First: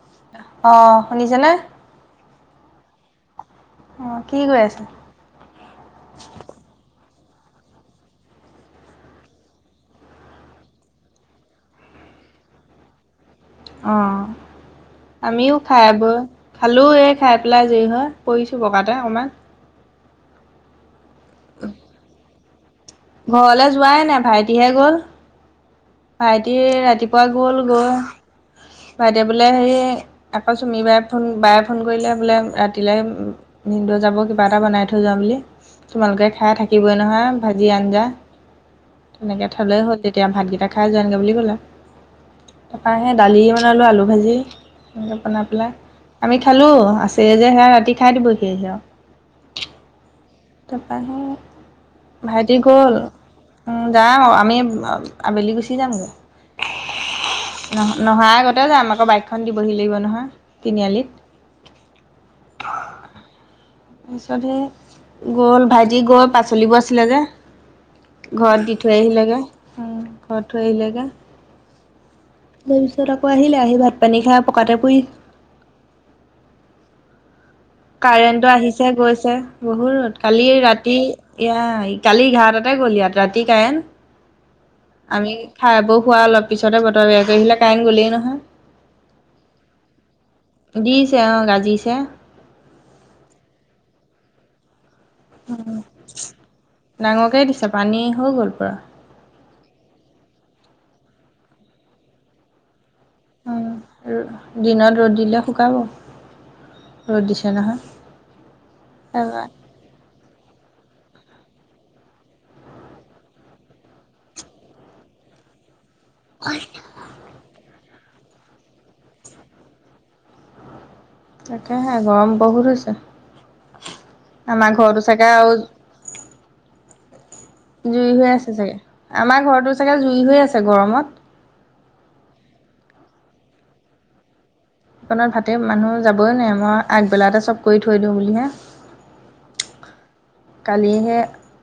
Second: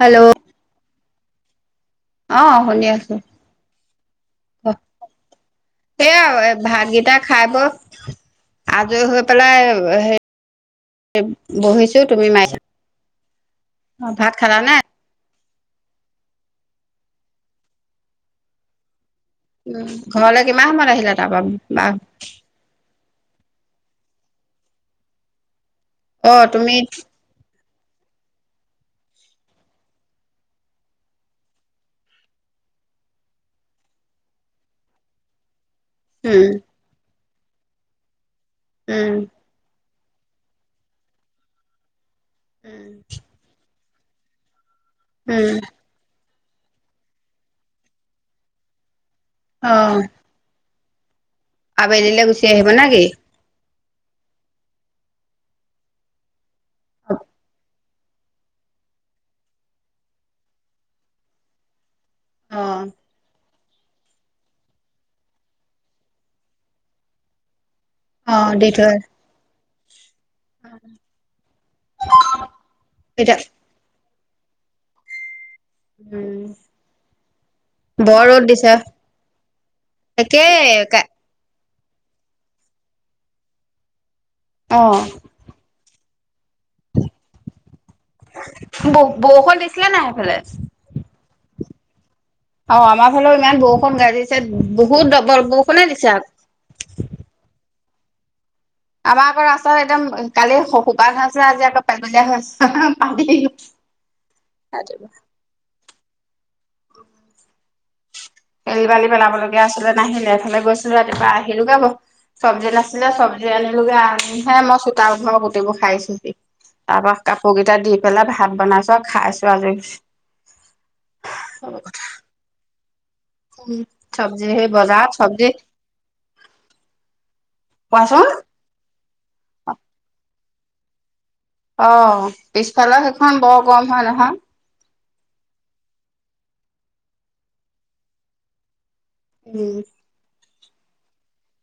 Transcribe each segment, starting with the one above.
Hello. অ', শুনিছেনে? অ' শুনি আছোঁ। অ', কি কৰি আছা। সেইয়া ভাত কেইটা খাই বই আজৰি হৈ পেলাই হে বহিছো তুমি মাৰিছা। অ'। ভাত খালা নে আমিও খাই বৈ খালোঁ এই খাই পেলাই যে হয় পৰিছোঁ বগাতে অকণমান উম, ঘৰলে কিমান সময়ত আহিলে তাৰপা বা ঘৰলৈ যোৱাই নাই ভাইটিহে গ'ল। অ ভাইটি তুমি ৰাতিপুৱা গ'ল গৈ বাইদেউ বোলে হেৰি আকৌ চুমি বাৰ ফোন বায়ে ফোন কৰিলে বোলে ৰাতিলেলৈ ভিনদ' যাব কিবা এটা বনাই থৈ যোৱা বুলি তোমালোকে উম খাই থাকিবই নহয় ভাজি আঞ্জা। উম। থলে হ'ল তেতিয়া ভাতকেইটা খাই যামগে বুলি ক'লে তাৰ সে দালি মানে বনালো আলু ভাজি সনেকৈ বনাই উম পেলাই আমি খালো আছে যে সেয়া ৰাতি খাই দিব সেহে অ'। তাৰপা আবেলিলে সেই গুচি ভাইটি আহিব নে গ'ল। কি উম যাম আমি আবেলি গুচি যামগৈ। [inaudible] নহ নহাৰ আগতে যে আম আকৌ বাইকখন দিবহি লাগিব নহয় তিনিআলিত। অ'। তাৰপিছত সেই গ'ল ভাইটি গৈ পাচলিবোৰ আছিলে যে ঘৰত দি থৈ আহিলেগে। ঘৰত থৈ আহিলেগে তাৰ পিছত আকৌ এতিয়া আহিলে আহি ভাত পানী খাই পকাতে পৰি উম। বৰ ৰ'দ কাৰেণ্টটো দিছে আহিছে গৈছে বহু ৰত কালি একেই ৰাতি এইয়াই, কালি এঘাৰটাতে গ'ল ইয়াত ৰাতি কাৰেণ্ট অ'। আমি খাই বৈ খুৱাৰ অলপ পিছতে, বতৰ বেয়া কৰি আহিলে কাৰেণ্ট গলেই নহয়। ব বৰষুণ দিছিলে নাই সেইফালে। দিছে অ', গাজিছে। অ', আমাৰ ফালেও ইমান বৰষুণ গাজিছে বহুত দ ডাঙৰকেই দিছে পানী হৈ গ'ল পূৰা। আমাৰ আকৌ ৰাস্তাত একদম কালি শুকাই হৈ আছিলে, আজি আকৌ পেলপেলীয়া হৈ আছে। পানী উম দিনত ৰ'দ দিলে শুকাব। ৰ'দ দিছে নহয়। শিল, বালি এবাৰ পেলাবলগীয়া আছিলে, নাহিলে এইফালে গৈছিলো ৰাতিপুৱা আহিলো হৈ গ'ল। চব্জি নাছিলে চব্জি আনিলোগে আহিহে মই চোতাল ঘৰ গোটেইবোৰ খাৰিছোহি। হয়। [unintelligible] তাৰ পৰা কাপোৰ গিটা ধুই পেলাই ভাত বনাইছো আৰু খাইছো আজ তাকেহে গৰম বহুত হৈছে চব্জি সেই আমাৰ ঘৰটো বজাৰত চাগে চব্জি আৰু জুই কোৱাচোন হৈ আছে চাগে আমাৰ ঘৰতো চাগে জুই হৈ আছে গৰমত অ' পিছফালৰ সেইখন বৰ গৰম হয় নহয়। দোকনত ভাতে মানুহ যাবই নোৱাৰি। মই আগবেলাতে চব কৰি থৈ দিওঁ বুলিহে, উম', কালি হে,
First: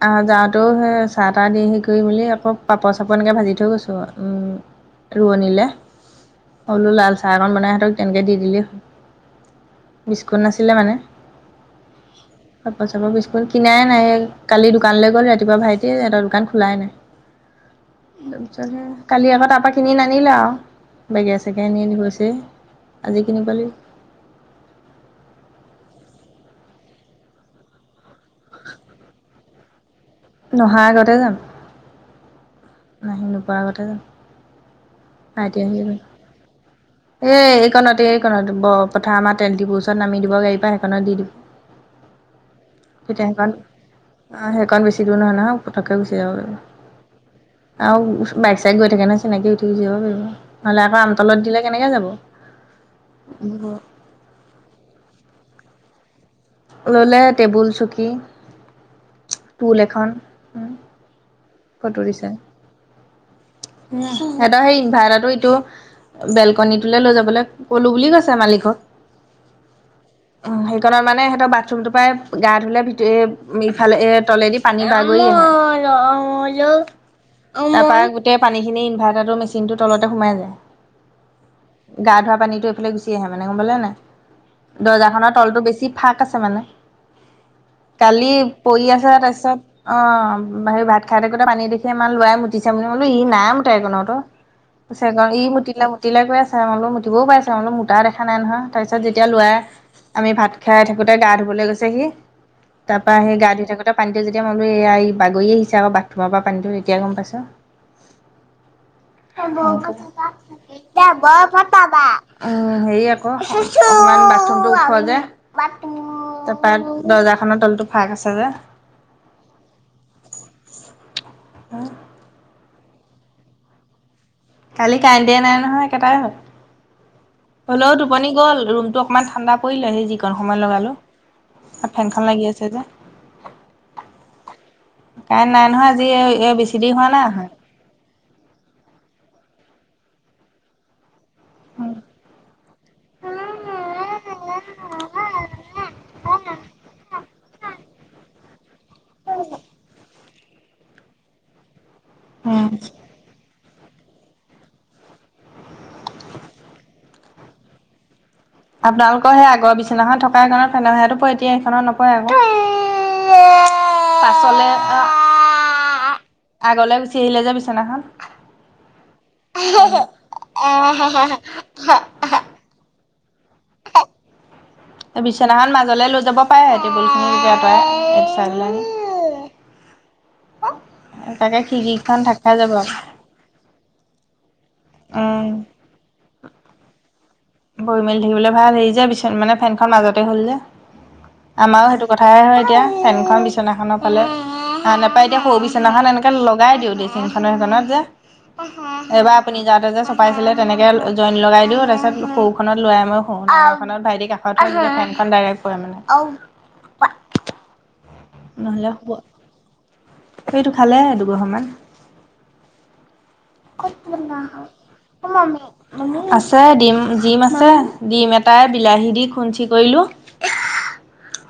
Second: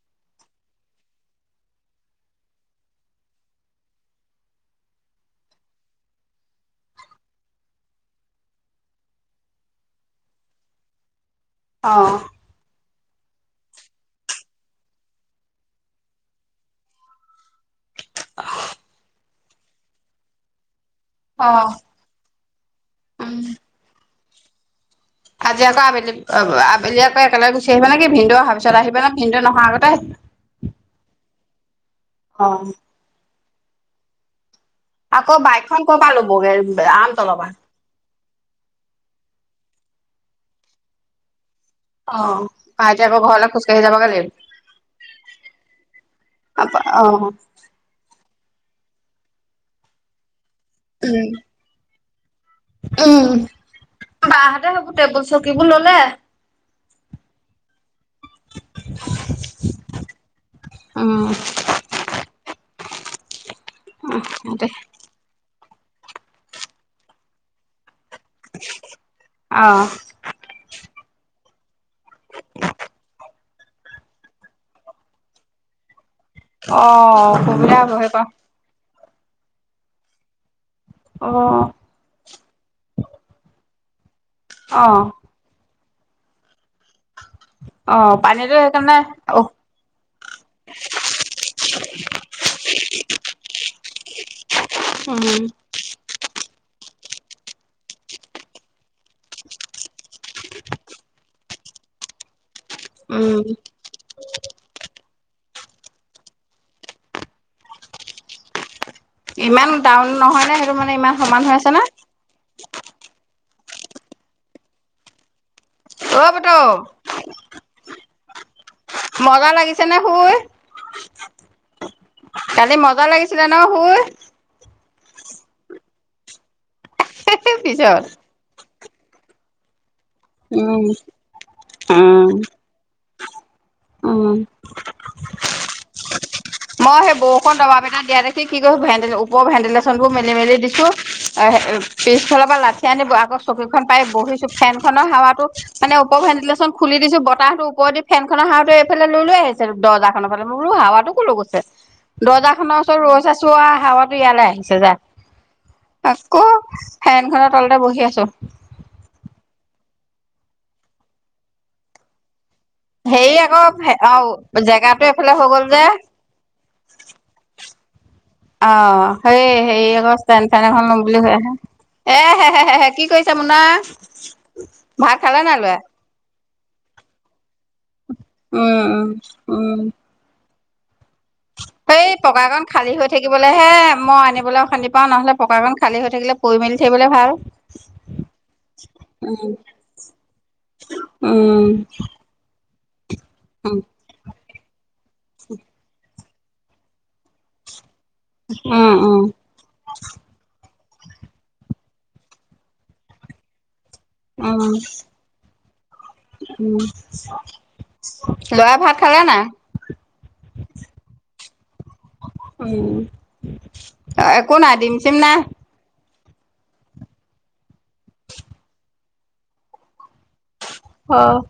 আহ যাওঁতেও সে চাহ তাহ দি হে কৰি মেলি আকৌ পাপৰ- চাপৰ এনেকে ভাজি থৈ গৈছোঁ মই উম' ৰোৱনিলে, মই বোলো লাল চাহ অকন বনাই সিহতক তেনেকে দি দিলেই হ'ল। বিস্কুট নাছিলে মানে অ', চাপৰ চাপৰ বিস্কুট কিনাই নাই। কালি দোকানলৈ গ'ল ৰাতিপুৱা ভাইটি সিহঁতৰ দোকান খোলাই নাই। ত [inaudible] পিছ কালি আকৌ তাৰপৰা কিনি নানিলা আৰু বেগে অ চেগে নি [inaudible] আজি উম কিনিব লাগিব আজি আকৌ আবেলি অ আবেলি আকৌ একেলগে গুচি আহিবা নে কি? ভিনদেউ অহাৰ পিছত আহিব নে, ভিনদেউ নহাৰ আগতে আহিবা। নহাৰ আগতে যাম। অহ', আহি নোপোৱাৰ আগতে যাম। আকৌ ভাইটিয়ে বাইকখন লৈ ক'ৰ পৰা ল'বগে আহিব। আমতলৰ এ পৰা এইকণতে, কাৰণ বৈ পথাৰ আমাৰ তেলডিপু ওচৰত নামি দিব গাড়ীৰ পৰা সেইখনত দি দিব অ ভাইটি আকৌ তেতিয়া ঘৰলৈ সেইকণ খোজকাঢ়ি যাবগে লাগিব সেইকণ বেছি দূৰ নহয় নহয় মই পটককে গুচি আহিব পাৰিম। অহ', আৰু বাইক চাইক গৈ থাকে নহয় চিনাকি উঠি যাব পাৰিব। নহ'লে আকৌ আমতলত দিলে কেনেকে যাব। উম' বাহতে সেইবোৰ টেবুল চকীবোৰ ল'লে? ল'লে টেবুল, চকী, টোল এখন উম ফটো দিছে। সিহঁতৰ দে সেই ইনভাৰটাৰটো এইটো বেলকনীটোলৈ লৈ যাবলৈ ক'লো বুলি কৈছে। মালিকক অ উ' সেইকাৰণে মানে সিহঁতৰ বাথৰুম টোৰ পৰাই গা ধুলে ভিতৰি ইফালে এ তলেদি পানী বাগৰি আহিছে। অ অসুবিধা তাৰ হ'ব পৰা সেই আৰু গোটেই পানীখিনি ইনভাৰ্টাৰ মেচিনটোৰ তলতে সোমাই গ'ল। অহ', গা ধোৱা পানীতটো এইফালে গুচি আহে মানে গম পালান নাই অ দৰ্জা খনৰ তলতটো বেছি ফাক আছে মানে, অ কালি পানীটো পৰি সেইকাৰণে আছে অ তাৰপিছত অ' বহি ভাত খাই থাকোতে পানী দেখি ইমান ল'ৰাই মুতিছে বুলি। মই বোলো ই নাই মুটা সেই খনত অ, পিচে কয় উম ই মুটিলে মোক, মুতিলে কৰে চাই হ'লেও, মুতিবও পাৰে চাই হ'লেও মুুতাই দেখা নাই নহয়। তাৰপিছত যেতিয়া ল'ৰাই আমি ভাত খাই থাকোতে গা ধুবলৈ গৈছেহি তাৰ পৰাৰা সি উম গা ধুই থাকোতে পানীটো যেতি মইো এই এই বাগৰি আহিছে আৌ বাথৰুমৰ পৰা পানীটো তেতিয়া গম পাইছ আ ব বৰ ফ সমান পাবা হৈ আছে নে অ হেৰি আকৌ ইমান বাথৰুমতটো ওখোৱা যোয় অ তাৰপা পুতৌ দৰ্জা খনৰ তলতটো ফক আছে যে মগা লাগিছে নে শুই হ কালি মজা লাগিছিলে ন শুই কালি কাৰেণ্ট দিয়া নাই নহয় একেটাই হল হ'লেও পিছত টোপনি গ'ল ৰুমটো অকণমান ঠাণ্ডা পৰিলেহি যিকণ সময় উম লগালোঁ আৰু ফেনখন উম লাগি আছে যে উম কাৰেণ্ট নাই নহয় আজি এই বেছি দেৰি মই হোৱা সেই নাই আহা বৰষুণ দবা পিনা দিয়া দেখ কি ক ভেল ওৰ ভেণ্ডেলচন বোৰ মেলি মেলি দিছো পিছফালৰ পৰা লাঠি আনি আগৌ চকীখন পাই বহিছো ফেন খনৰ হাৱা মানে ওপৰ ভেণ্িলেশ্যন খুলি দিছো বাহত ওপৰ দি ফননৰ সাৰতটো এইফাল লৈ আহিছে দহজাক সনফালে মোৰো হাৱাতো কো গৈছে দৰ্জ উম খনৰ ওচৰত ৰৈছে চোৱা হাৱাো ইয়ালে আহিছে যোন আকৌ ফেনখনৰ তলতে বহি আছো আপোনালোকৰ সেই আগৰ বিচনাখন থকাণত ফেনে সেো প এতিয়া সেইখনত নপৰে আৰু হেৰি আকৌ অ জেগাতটো এইফালে হৈ গ'ল যে আগলৈ গুচি আহিলে যে বিচনাখন অ সেই হেৰি আকৌ ষ্টেন ফেন এখন লম বুলি ভ আহে এ হে কি কৰি তামনা বি্বনাখন মাজলৈ লৈ যাব পাৰেহে টেবুল খিনি তই উম উম উম তাকে এই খিৰিকীখন ঢাক খাই পকাাকন যাব খালী হৈ থাকিবলৈহে মই আনিবলৈ খান্দি পাও নহলে উম। পকাাকন খালী হৈ থাকিলে পৰি মেলি থাকিবলৈ ভাল বৈ মেল থাকিবলৈ ভাল হেৰি যে পিছত উম মানে ফেনখন মাজতে হ'ল যে উম আমাৰো সেইটো কথা উঠাই হয় এতিয়া চেনখন উম বিচনাখনত ভালে হ নাপায় এতিয়া সৰু বিচনাখন এনেকে লগাই দিওঁ দেইচিখনানৰ সেইখনত যে উম উম এইবাৰ আপুনি যাওঁতে যে চপাইছিলে তেনেকে জইন লগাই দিও তাৰ পিছত সৰুখনত লয়াই মই শ দ খত ভাইটি কাষত উম ফেনখন ডাইৰেক্ প মানে উম লৰা নহ'লে ভাত শুব খালা না সেইটো খালে দুগৰ মমান আৰু উ মমি নাই আছে ডিম ডিম আছে ডিম এটাই বিলাহী দি খুঞ্চি কৰিলো উ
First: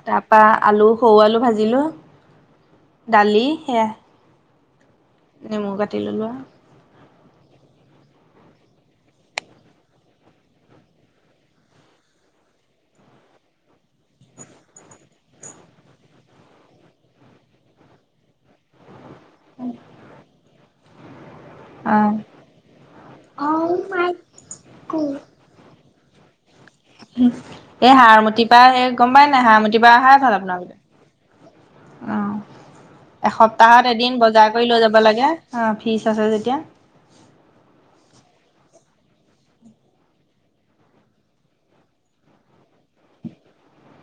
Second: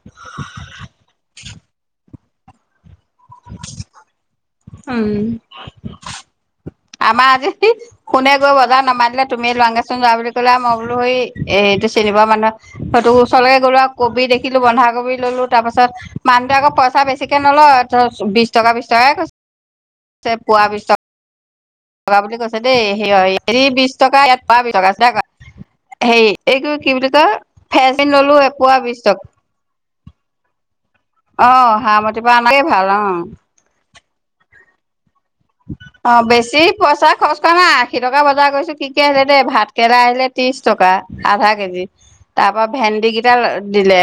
তাৰ পৰা আলু সৰু আলু ভাজিলো দালি সেয়া উম তিললোৱা আমাৰ আজি শুনে গৈ বজাৰ নামানিলে তুমি লৰাংচোন যোৱা বুলি ক'লে মই বোলো স এইটো চিনিবোৱা মানুহে সেইটো ওচৰকে গলোৱা কবি দেখিলো বন্ধাকবি ললো তাৰপাছত মানুহটো আকৌইচা বেছিকে নলয় ত বিশ টকা বিশ টকাই কৈছ উম পোৱা পিছত টকা বুলি কৈছে দেই সেইয় হেৰি বিশ টকা ইয়াত পাৰ বিশ টকা দেক হেৰি এইটো কি বুলি কই ফেচিন ললো এপোৱা বিশ টকা নহা মতিাৰ অহাই চাল আপোনালোকতে অ হাৰমতিৰ পৰা [unintelligible] ভাল অ তাহত এদিন বজাৰ কৰি লৈ যাব লাগে অ ফিজ অ আছে যেতিয়া বেছি পইচা খৰচ কৰা নাই আশী টকা বজাৰ কৰিৈছো কি কি আহিলে দেই ভাতকেৰেলা আহিলে ত্ৰিশ টকা আধা কেজি তাৰ পৰা ভেন্দি কিডাল দিলে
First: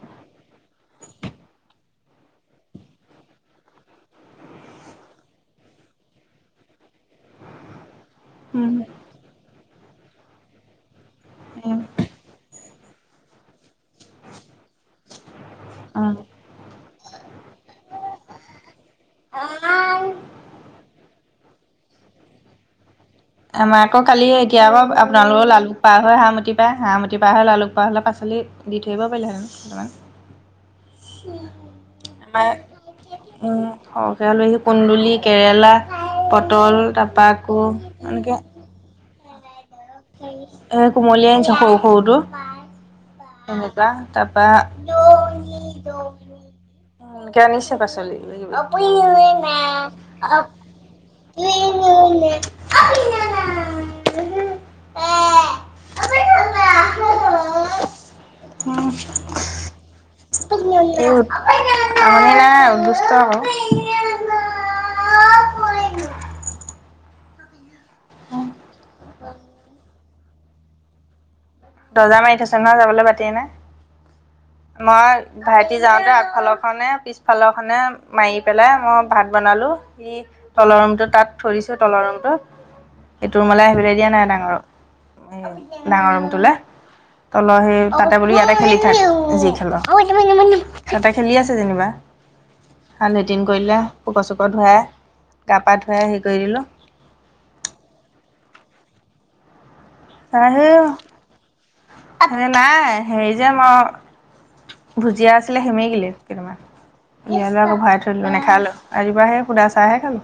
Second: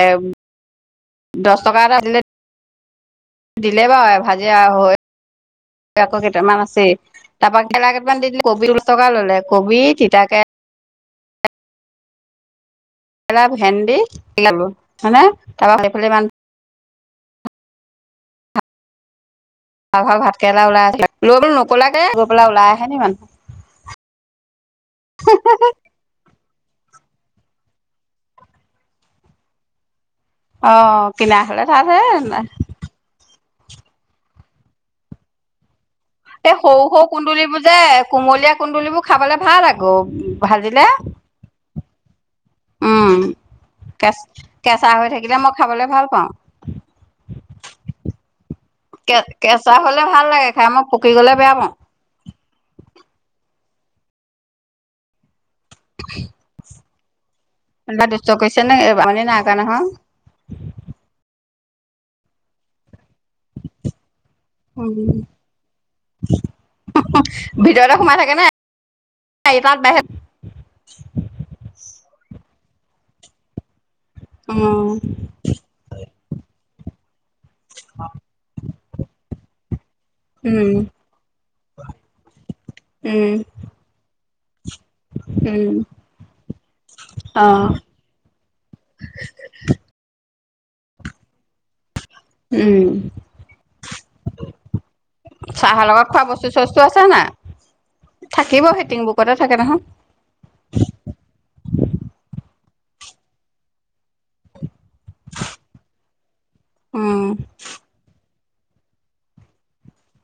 দচ টকা এটা দিলে দিলে বাৰু ভাজি আৰু হৈ আকৌ কেইটামান আছে তাৰপা [inaudible] কেইটামান দি দিলে কবি উম ওলচকা ল'লে কবি তিতাকে [unintelligible] [unintelligible] ভেন্দি [unintelligible] অ আৰু ঘৰ ভাতকেৰেলা [unintelligible] আহে মানুহ আমাৰ আকৌ কালি এতিয়া আকৌ আপোনালোকৰ লালো পাৰ হৈ হাৰমতি পায় হাৰমতি পাৰ হৈ লালুক পাৰ হ'লে পাছলি পালি দি থৈ আহিব পাৰিলে হয় [unintelligible] অ কিনা হলে থাত হে [unintelligible] আমাৰ উম সৰকে আলহী কুন্দুলি কেৰেলা এই পটল সৰু, সৰু তাৰপা আকৌ কুন্দুলিবোৰ যে এনেকে কুমলীয়া কুন্দুলিবোৰ খাবলে ভাল ল [unintelligible] এ কুমলিয়াই আনিছে সৰু সৰুটো উম [unintelligible] কেচ তাপা কেঁচা হৈ থাকিলে মই খাবলৈ ভাল পাওঁ [unintelligible] আনিছে পাচলি লৈ যাবি কে কেঁচা হ'লে ভাল লাগে খাই মই পকি গ'লে বেয়া পাওঁ [unintelligible] [inaudible] [inaudible] [unintelligible] দুষ্ট কৈছে নে [unintelligible] আমনি নাই কৰা নহয় [unintelligible] [unintelligible] ভিতৰতে সোমাই থাকে নে [unintelligible] বাহিৰত দৰ্জা মাৰি থৈছে নয় যাবলৈ বাটে নাই উম মই ভাইটি যাওঁতে আগফালৰ খনহে পিছফালৰখনে মাৰি পেলাই মই ভাত বনালো উম তলৰ ৰুমটো তাত থৈ দিছোঁ তলৰ ৰুমটো উম সেইটো ৰুমলৈ আহিবলৈ দিয়া নাই ডাঙৰক উম ডাঙৰ ৰুমটোলে অ তলৰ সেই তাতে বুলি ইয়াতে খেলি থাক যি খেল সিহঁতে খেলি আছে যেনিবা। উম লেট্ৰিন কৰিলে পোক চোক ধুৱাই গা পা ধুৱাই হেৰি কৰি দিলোঁ তোৰ আছে নাই থাকিব হিটিং বুকতে থাকে নহয় আহে নাই হেৰি যে মই ভুজিয়া আছিলে সেমেকিলেই কেইটামান উম ইয়ালৈ আকৌ ভৰাই থৈ দিলোঁ নেখালো ৰাতিপুৱা সে সুদা চাহহে খালো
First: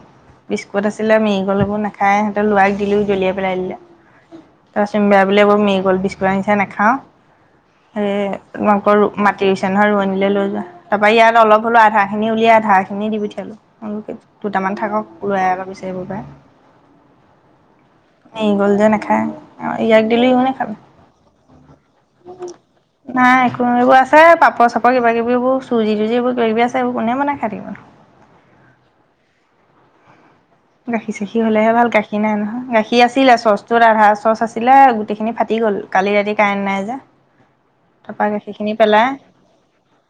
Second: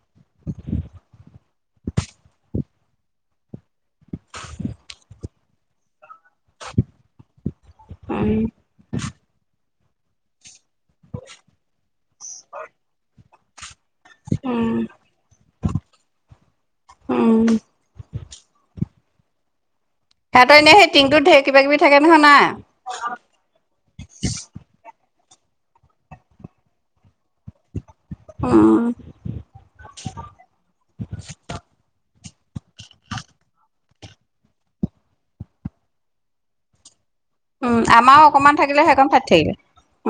বিস্কুট আছিলে মি [unintelligible] নাখায় লৰাক দিলোঁ দলিয়াই পেলাই দিলে, আকৌ মেৰিগল বিস্কুট আনিছে ঠে নাখাওঁ সে উম তোমালোকৰ মাটি ৰুইছে নহয় ৰুৱনীলৈ লৈ যোৱা তাৰপৰা ইয়াত অলপ হলো আধা খিনি উলিয়াই আধা খিনি দি পঠিয়ালো দুটামান উম থাকক। ওলাই আকৌ বিচাৰিব পায় উম এৰি গ'ল যে নাখায় ইয়াক দিলোঁ ইও সিহঁতৰ নাখালে এনেই সেই টিংটোত ঢেৰ কিবাকিবি থাকে নহয় নাই। [unintelligible] এইবোৰ আছে পাপৰ চাপৰ কিবাকিবোৰ চুজি তুজি এইবোৰ কিবি আছে এইবোৰ কোনে বনায় খায় থাকিব। উম গাখীৰ চাখি হ'লেহে ভাল গাখীৰ নাই নহয় গাখীৰ আছিলে চচটোত আধা চচ আছিলে গোটেইখিনি ফাটি গ'ল। কালি ৰাতি কাৰেন নাই যে উম তাৰপৰা আমাৰো অকমান গাখীৰখিনি থাকিলে সেইকণ ফাটি থাকিলে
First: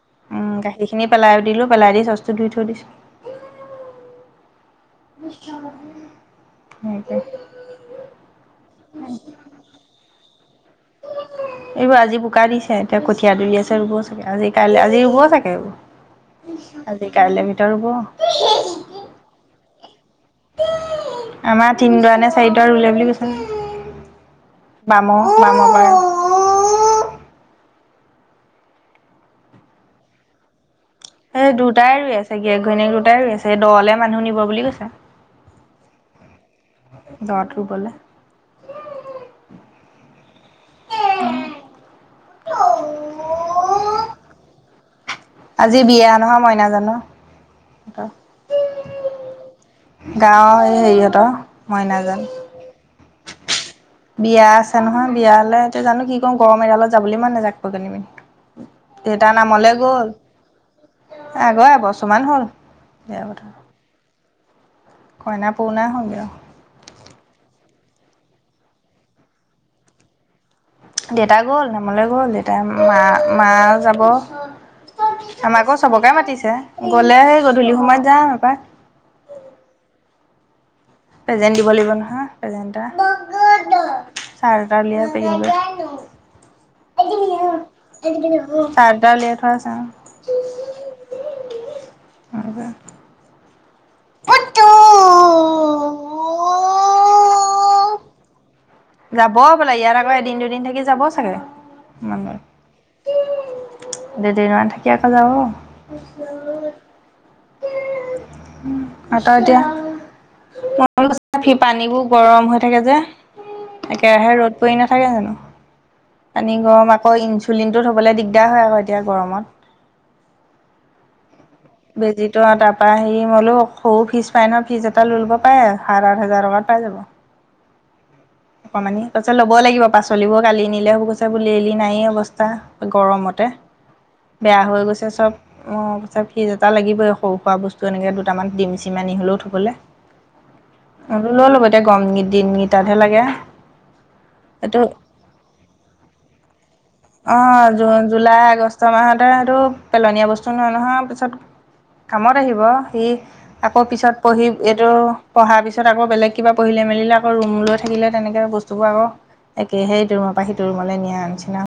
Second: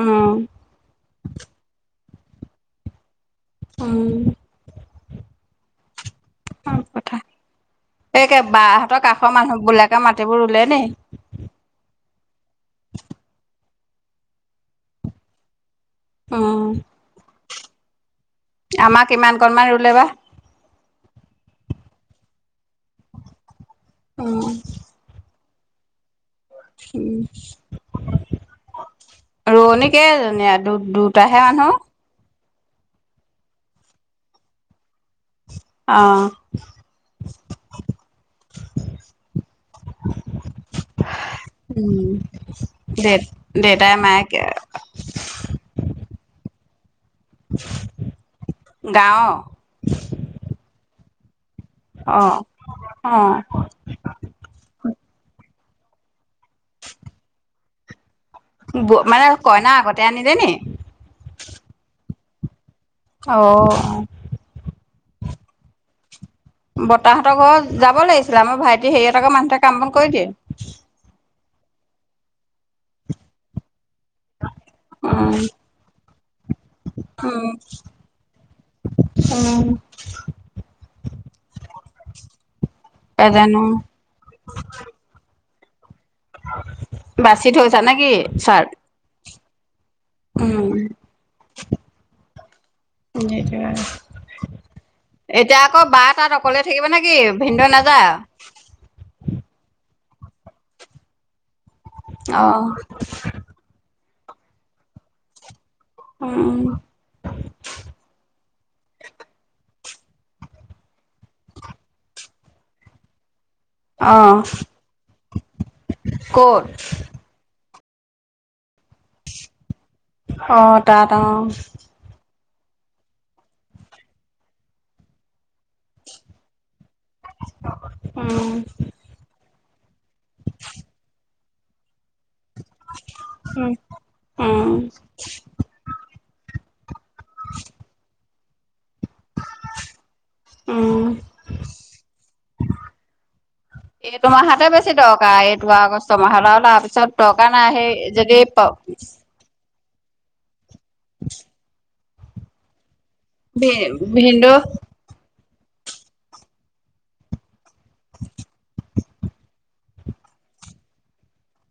উম সেইখিনি পেলায়ো দিলো পেলাই দি চচতু ধুই থৈ দিছো [inaudible] [inaudible] ভাল কথা এইকে বা হঁতৰ কাহৰ মানুহ বিলাকে মাটিবোৰ ৰুলে নেকি এইবোৰ আজি বোকা দিছে এতিয়া কঠীয়াা তুলি আছে ৰুব চাগে আজি কাইলে আজি ৰুব চাগে এইবোৰ উম আজি কাইলৈ ভিতৰত ৰুৱ আমাক কিমান কনমান ৰুলে বা। আমাৰ তিনদৰা নে চাৰিড ৰুলে বুলি কৈছে। [inaudible] বামো বামো বাৰু। উম, ৰুৱনী কেইজনী দুধ দুধ এই দুটাই ৰুই আছে গীয়েক ঘৈণীয়েক দুটাই ৰুই আছে দ লে মানুহ নিব বুলি কৈছে। অ' দট ৰুবলৈ। উম, দে দেউতাই মায়ে আজি বিয়া নহয় মইনাজানৰ গাওঁ। গাওঁৰ এই হেৰিহঁতৰ অ মইনাজান অ বিয়া আছে নহয় বিয়ালে এতিয়া জানো কি কৰু গড়মেৰালত যাবলৈ ইমান নেযাই পিনে। মানে কইনা আগতে আনিলে নি? আগৰ এবছৰমান হ'ল। বিয়া পতা অ'। কইনা পুৰৰণা হ'লগৈ আৰু বতাহঁতৰ ঘৰত যাব লাগিছিলে আমাৰ ভাইটি হেৰিয়টাকৰ মানুহতে কাম বন কৰি দিয়ে। দেউতা গ'ল নামলৈ গ'ল দেউতা মা মা যাব। উম আমাকো চবকে মাতিছে গ'লে সেই উম গধূলি সময়ত যাম এপক উম। প্ৰেজেণ্ট দিব লাগিব নহয়, নাজানো প্ৰেজেণ্ট এটা। চাৰৰ্ট ওলিয়াই পেকিং কৰি বাচি চাৰ্ট থৈছা নে কি এটা চাৰ্ট ওলিয়াই থোৱা আছে। উম, সেইটোৱে অ এতিয়া আকৌ বা তাত অকলে থাকিব নেকি ভিন্নদৈ নাযায়। যাব বোলে ইয়াত আকৌ এদিন দুদিন থাকি যাব চাগে। অ', দুদিন মান থাকি আকৌ যাব। উম, তই এতিয়া। সি পানীবোৰ গৰম হৈ থাকে যে। একেৰাহে অ', ৰ'দ পৰি নাথাকে জানো পানী ক'ত? গৰম আকৌ ই চুলিনটো থ'বলৈ দিগদাৰ হয় আকৌ এতিয়া গৰমত। অ' তাতত অ'। বেজীটো তাৰপা হি মইবোলো সৰু ফিজ পাই ন ফিজ এটা লৈ ল'ব পাৰে আৰু সাত আঠ হাজাৰৰ টকাত পাই যাব। উম। মানে ল'ব লাগিব পাচলিবোৰ কালি নিলে কৈছে বুলি লেৰলি নায়েই অৱস্থা। গৰমতে বেয়া উম, হৈ গৈছে চ'ব। অ' কছৈ ফিজ এটা লাগিবই সৰু সুৰা বস্তু এনেকৈ দুটামান ডিম চিম আনি হ'লেও থ'ব। উম। লৈ ল'ব এতিয়া গৰম দিন কেইটাত হে লাগে। এইটো মাহাতে এইটো বেছি দৰকাৰ এইটো আগষ্ট মাহলৈ ও তাৰ পিছত দৰকাৰ নাই সেই যদি। ত এইটো পেলনীয়া বস্তু নহয় নহয় পিছত কামত আহিব সি আকৌ পিছত পঢ়ি ভিনদেউ এইটো পঢ়াৰ পিছত আকৌ বেলেগ কিবা পঢ়িলে মেলিলে আকৌ ৰুম লৈ থাকিলে তেনেকে বস্তুবোৰ আকৌ একে সেই ৰুমৰ পৰা সি ৰুমলে নিয়া নিচিনা